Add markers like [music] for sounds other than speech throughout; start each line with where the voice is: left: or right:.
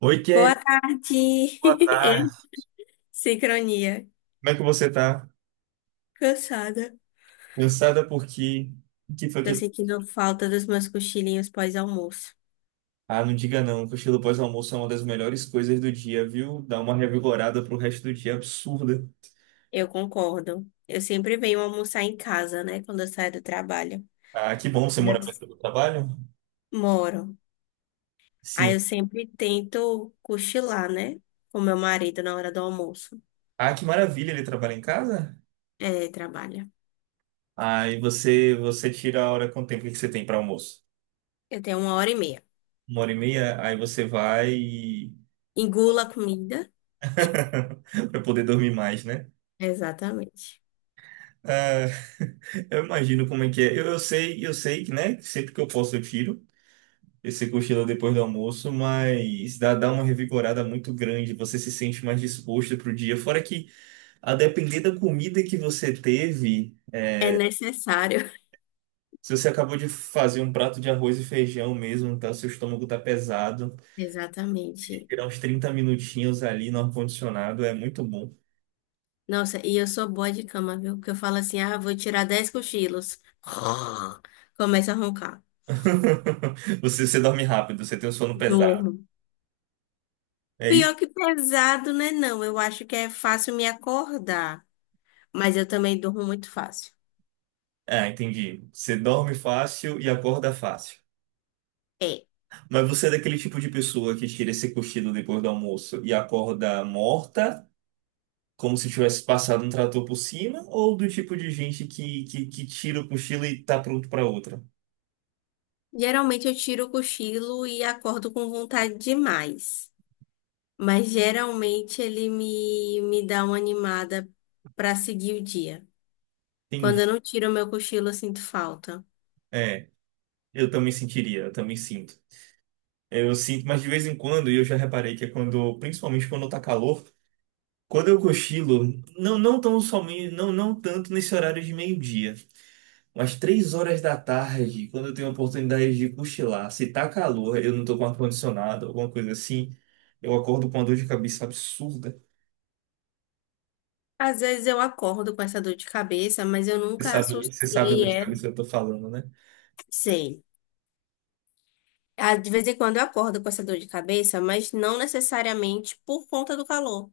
right: Oi,
left: Boa
right: Kay. Boa
left: tarde.
right: tarde.
left: [laughs] Sincronia.
right: Como é que você tá?
left: Cansada.
right: Cansada porque... O que foi
left: Tô
right: que...
left: sentindo falta dos meus cochilinhos pós-almoço.
right: Ah, não diga não. que O cochilo pós-almoço é uma das melhores coisas do dia, viu? Dá uma revigorada pro resto do dia absurda.
left: Eu concordo. Eu sempre venho almoçar em casa, né? Quando eu saio do trabalho.
right: Ah, que bom. Você mora
left: Yes.
right: perto do trabalho?
left: Moro. Aí eu
right: Sim.
left: sempre tento cochilar, né? Com meu marido na hora do almoço.
right: Ah, que maravilha. Ele trabalha em casa?
left: É, trabalha.
right: Ah, e você tira a hora com o tempo que você tem para almoço?
left: Eu tenho 1 hora e meia.
right: Uma hora e meia? Aí você vai e...
left: Engula a comida.
right: [laughs] Para poder dormir mais, né?
left: Exatamente.
right: Ah, eu imagino como é que é. Eu sei, eu sei que, né? Sempre que eu posso eu tiro esse cochilo depois do almoço, mas dá uma revigorada muito grande, você se sente mais disposto para o dia. Fora que, a depender da comida que você teve,
left: É necessário.
right: se você acabou de fazer um prato de arroz e feijão mesmo, tá, seu estômago tá pesado,
left: [laughs] Exatamente.
right: tirar uns 30 minutinhos ali no ar-condicionado é muito bom.
left: Nossa, e eu sou boa de cama, viu? Porque eu falo assim, ah, vou tirar 10 cochilos. [laughs] Começa a roncar.
right: [laughs] Você dorme rápido, você tem o sono pesado.
left: Durmo.
right: É
left: Pior
right: isso?
left: que pesado, né? Não, eu acho que é fácil me acordar. Mas eu também durmo muito fácil.
right: Ah, entendi. Você dorme fácil e acorda fácil.
left: É.
right: Mas você é daquele tipo de pessoa que tira esse cochilo depois do almoço e acorda morta, como se tivesse passado um trator por cima, ou do tipo de gente que tira o cochilo e tá pronto pra outra?
left: Geralmente eu tiro o cochilo e acordo com vontade demais. Mas geralmente ele me dá uma animada pra seguir o dia. Quando
right: Entendi.
left: eu não tiro o meu cochilo, eu sinto falta.
right: É, eu também sentiria, eu também sinto. Eu sinto, mas de vez em quando, e eu já reparei que é quando, principalmente quando tá calor, quando eu cochilo, não, não tão somente, não, não tanto nesse horário de meio-dia. Umas 3 horas da tarde, quando eu tenho a oportunidade de cochilar, se tá calor, eu não tô com ar-condicionado, alguma coisa assim, eu acordo com uma dor de cabeça absurda.
left: Às vezes eu acordo com essa dor de cabeça, mas eu nunca
right: Você sabe a
left: associei
right: dor de cabeça que
left: ela.
right: eu tô falando, né?
left: Sei. Ah, de vez em quando eu acordo com essa dor de cabeça, mas não necessariamente por conta do calor.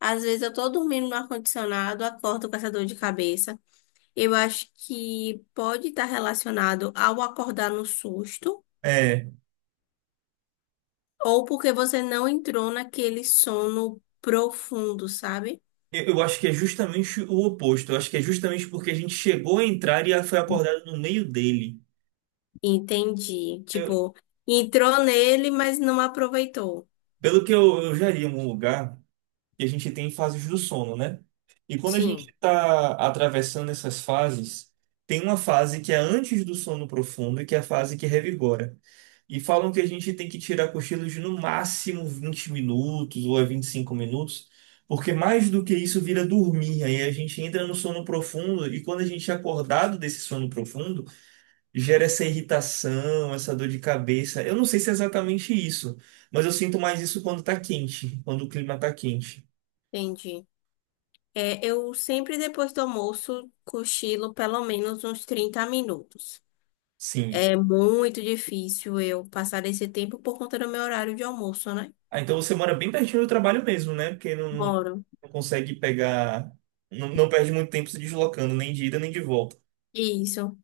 left: Às vezes eu tô dormindo no ar-condicionado, acordo com essa dor de cabeça. Eu acho que pode estar relacionado ao acordar no susto,
right: É,
left: ou porque você não entrou naquele sono profundo, sabe?
right: eu acho que é justamente o oposto. Eu acho que é justamente porque a gente chegou a entrar e foi acordado no meio dele.
left: Entendi.
right: Eu-
left: Tipo, entrou nele, mas não aproveitou.
right: Pelo que eu já li em algum lugar, e a gente tem fases do sono, né? E quando a gente
left: Sim,
right: está atravessando essas fases, tem uma fase que é antes do sono profundo, que é a fase que revigora. E falam que a gente tem que tirar cochilos de no máximo 20 minutos ou é 25 minutos, porque mais do que isso vira dormir. Aí a gente entra no sono profundo e quando a gente é acordado desse sono profundo, gera essa irritação, essa dor de cabeça. Eu não sei se é exatamente isso, mas eu sinto mais isso quando tá quente, quando o clima tá quente.
left: entendi. É, eu sempre depois do almoço cochilo pelo menos uns 30 minutos.
right: Sim.
left: É muito difícil eu passar esse tempo por conta do meu horário de almoço, né?
right: Ah, então você mora bem pertinho do trabalho mesmo, né? Porque não,
left: Moro.
right: não consegue pegar. Não, não perde muito tempo se deslocando, nem de ida nem de volta.
left: Isso.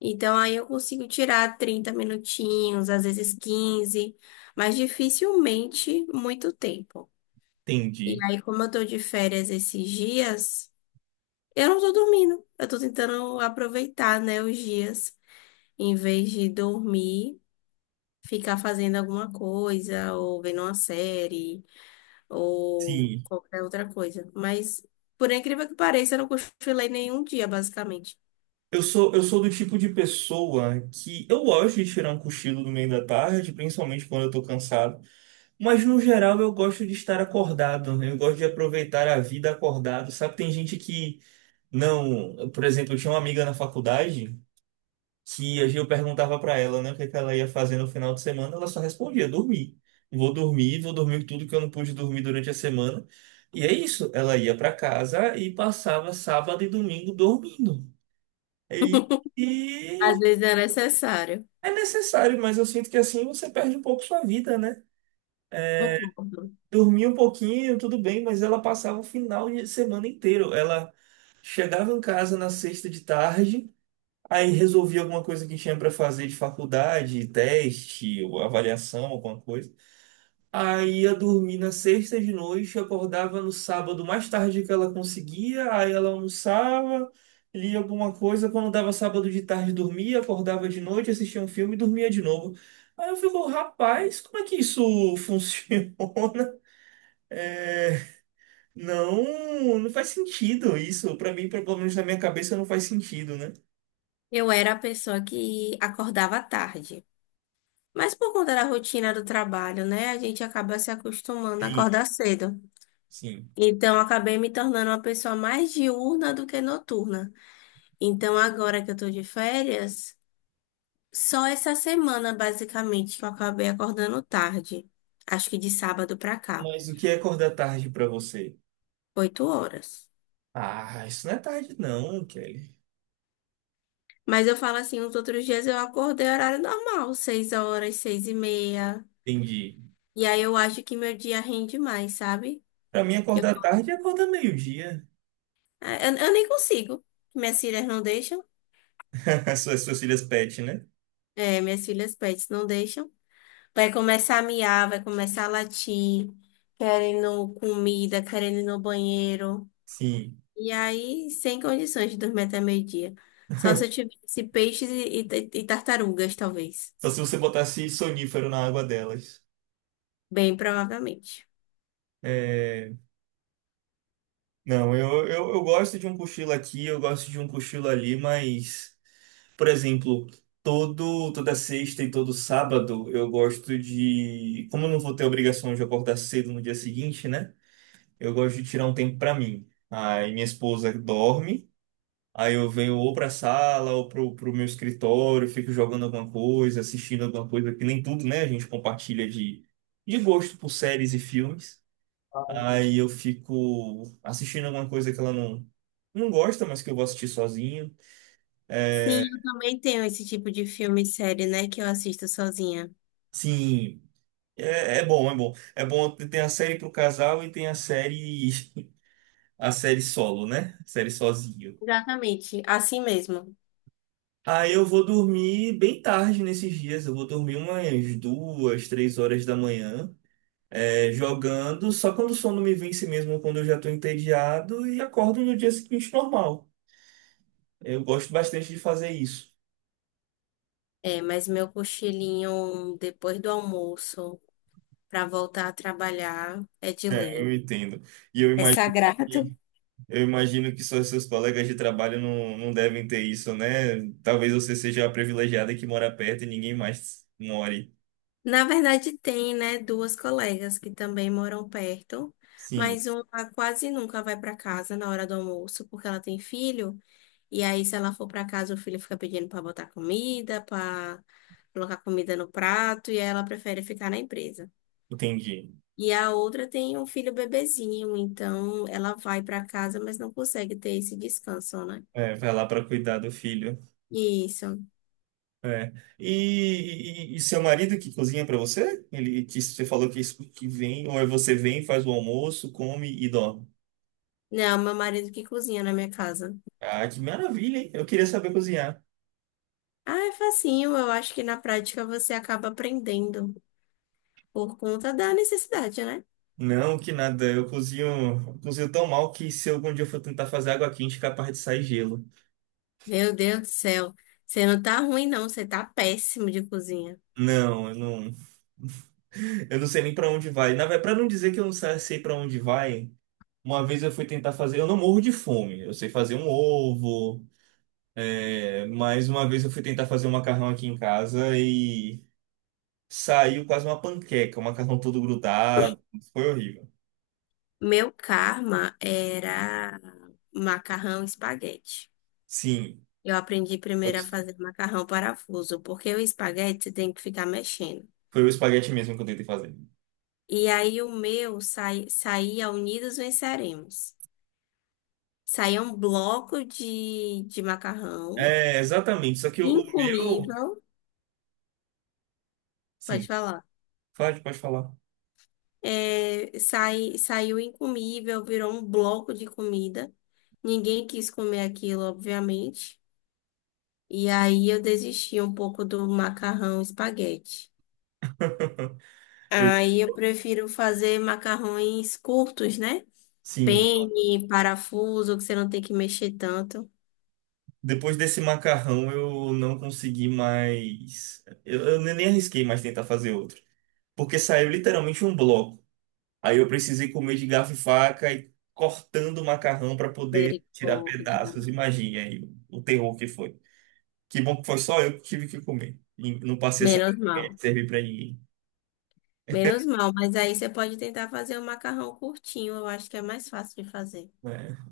left: Então aí eu consigo tirar 30 minutinhos, às vezes 15, mas dificilmente muito tempo. E
right: Entendi.
left: aí, como eu tô de férias esses dias, eu não tô dormindo. Eu tô tentando aproveitar, né, os dias em vez de dormir, ficar fazendo alguma coisa, ou vendo uma série, ou
right: Sim.
left: qualquer outra coisa. Mas, por incrível que pareça, eu não cochilei nenhum dia, basicamente.
right: Eu sou do tipo de pessoa que eu gosto de tirar um cochilo no meio da tarde, principalmente quando eu tô cansado. Mas no geral eu gosto de estar acordado, né? Eu gosto de aproveitar a vida acordado. Sabe, tem gente que não. Por exemplo, eu tinha uma amiga na faculdade que a Gil perguntava pra ela, né, o que que ela ia fazer no final de semana, ela só respondia: dormir. Vou dormir, vou dormir tudo que eu não pude dormir durante a semana. E é isso, ela ia pra casa e passava sábado e domingo dormindo. E,
left: [laughs]
right: e
left: Às
right: eu-
left: vezes é necessário.
right: é necessário, mas eu sinto que assim você perde um pouco sua vida, né?
left: Concordo.
right: Dormia um pouquinho, tudo bem, mas ela passava o final de semana inteiro. Ela chegava em casa na sexta de tarde, aí resolvi alguma coisa que tinha para fazer de faculdade, teste, ou avaliação, alguma coisa. Aí ia dormir na sexta de noite, acordava no sábado mais tarde que ela conseguia, aí ela almoçava, lia alguma coisa, quando dava sábado de tarde dormia, acordava de noite, assistia um filme e dormia de novo. Aí eu fico, rapaz, como é que isso [laughs] funciona? É, não, não faz sentido isso. Para mim, pelo menos na minha cabeça, não faz sentido, né?
left: Eu era a pessoa que acordava tarde. Mas por conta da rotina do trabalho, né? A gente acaba se acostumando a
right: Sim.
left: acordar cedo.
right: Sim.
left: Então, eu acabei me tornando uma pessoa mais diurna do que noturna. Então, agora que eu tô de férias, só essa semana, basicamente, que eu acabei acordando tarde. Acho que de sábado pra cá,
right: Mas o que é acordar tarde pra você?
left: 8 horas.
right: Ah, isso não é tarde não, Kelly.
left: Mas eu falo assim, os outros dias eu acordei horário normal, 6 horas, 6h30.
right: Entendi.
left: E aí eu acho que meu dia rende mais, sabe?
right: Pra mim,
left: Eu,
right: acordar tarde é acordar meio-dia.
left: é, eu nem consigo. Minhas filhas não deixam.
right: [laughs] As suas filhas pet, né?
left: É, minhas filhas pets não deixam. Vai começar a miar, vai começar a latir, querendo comida, querendo ir no banheiro.
right: Sim.
left: E aí, sem condições de dormir até meio-dia. Só se eu tivesse peixes e tartarugas, talvez.
right: Só se você botasse sonífero na água delas.
left: Bem provavelmente.
right: É... Não, eu gosto de um cochilo aqui, eu gosto de um cochilo ali, mas... Por exemplo, todo, toda sexta e todo sábado eu gosto de. Como eu não vou ter obrigação de acordar cedo no dia seguinte, né? Eu gosto de tirar um tempo pra mim. Aí minha esposa dorme, aí eu venho ou pra sala ou pro, pro meu escritório, fico jogando alguma coisa, assistindo alguma coisa, que nem tudo, né? A gente compartilha de gosto por séries e filmes. Aí eu fico assistindo alguma coisa que ela não gosta, mas que eu vou assistir sozinho.
left: Sim, eu também tenho esse tipo de filme e série, né, que eu assisto sozinha.
right: Sim, é bom, é bom. É bom ter a série pro casal e tem a série, [laughs] a série solo, né? Série sozinho.
left: Exatamente, assim mesmo.
right: Aí eu vou dormir bem tarde nesses dias. Eu vou dormir umas duas, três horas da manhã, é, jogando. Só quando o sono me vence mesmo, quando eu já estou entediado e acordo no dia seguinte normal. Eu gosto bastante de fazer isso.
left: É, mas meu cochilinho depois do almoço, pra voltar a trabalhar, é de
right: É, eu
left: lei.
right: entendo. E
left: É sagrado.
right: que, eu imagino que só seus colegas de trabalho não, não devem ter isso, né? Talvez você seja a privilegiada que mora perto e ninguém mais more.
left: Na verdade, tem, né, duas colegas que também moram perto,
right: Sim,
left: mas uma quase nunca vai para casa na hora do almoço, porque ela tem filho, e aí se ela for para casa, o filho fica pedindo para botar comida, para colocar comida no prato, e aí ela prefere ficar na empresa.
right: entendi.
left: E a outra tem um filho bebezinho, então ela vai para casa, mas não consegue ter esse descanso, né?
right: É, vai lá para cuidar do filho.
left: Isso.
right: É. E, e seu marido que cozinha para você? Ele que você falou que, isso- que vem, ou é você vem, faz o almoço, come e dorme.
left: Não, meu marido que cozinha na minha casa.
right: Ah, que maravilha, hein? Eu queria saber cozinhar.
left: Ah, é facinho, eu acho que na prática você acaba aprendendo. Por conta da necessidade, né?
right: Não, que nada. Eu cozinho tão mal que se algum dia eu for tentar fazer água quente, é capaz de sair gelo.
left: Meu Deus do céu. Você não tá ruim, não. Você tá péssimo de cozinha.
right: Não, eu não. [laughs] Eu não sei nem pra onde vai. Na verdade, para não dizer que eu não sei pra onde vai, uma vez eu fui tentar fazer. Eu não morro de fome. Eu sei fazer um ovo. É, mais uma vez eu fui tentar fazer um macarrão aqui em casa e saiu quase uma panqueca, o macarrão todo grudado. Foi horrível.
left: Meu karma era macarrão e espaguete.
right: Sim,
left: Eu aprendi
right: foi
left: primeiro a fazer macarrão parafuso, porque o espaguete você tem que ficar mexendo.
right: foi o espaguete mesmo que eu tentei fazer.
left: E aí o meu saía unidos venceremos. Saía um bloco de macarrão
right: É, exatamente. Só que o meu.
left: incomível. Pode
right: Sim,
left: falar.
right: pode falar.
left: É, saiu incomível, virou um bloco de comida. Ninguém quis comer aquilo, obviamente. E aí eu desisti um pouco do macarrão espaguete.
right: Eu-
left: Aí eu prefiro fazer macarrões curtos, né?
right: sim,
left: Penne, parafuso, que você não tem que mexer tanto.
right: depois desse macarrão eu não consegui mais. Eu nem arrisquei mais tentar fazer outro. Porque saiu literalmente um bloco. Aí eu precisei comer de garfo e faca e cortando o macarrão para poder tirar
left: Misericórdia.
right: pedaços. Imagine aí o terror que foi. Que bom que foi só eu que tive que comer. E não passei essa
left: Menos
right: vergonha
left: mal.
right: de servir para ninguém.
left: Menos mal, mas aí você pode tentar fazer um macarrão curtinho, eu acho que é mais fácil de fazer.
right: É.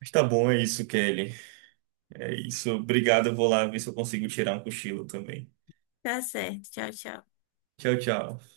right: Mas tá bom, é isso, Kelly. É isso. Obrigado. Eu vou lá ver se eu consigo tirar um cochilo também.
left: Tá certo. Tchau, tchau.
right: Tchau, tchau.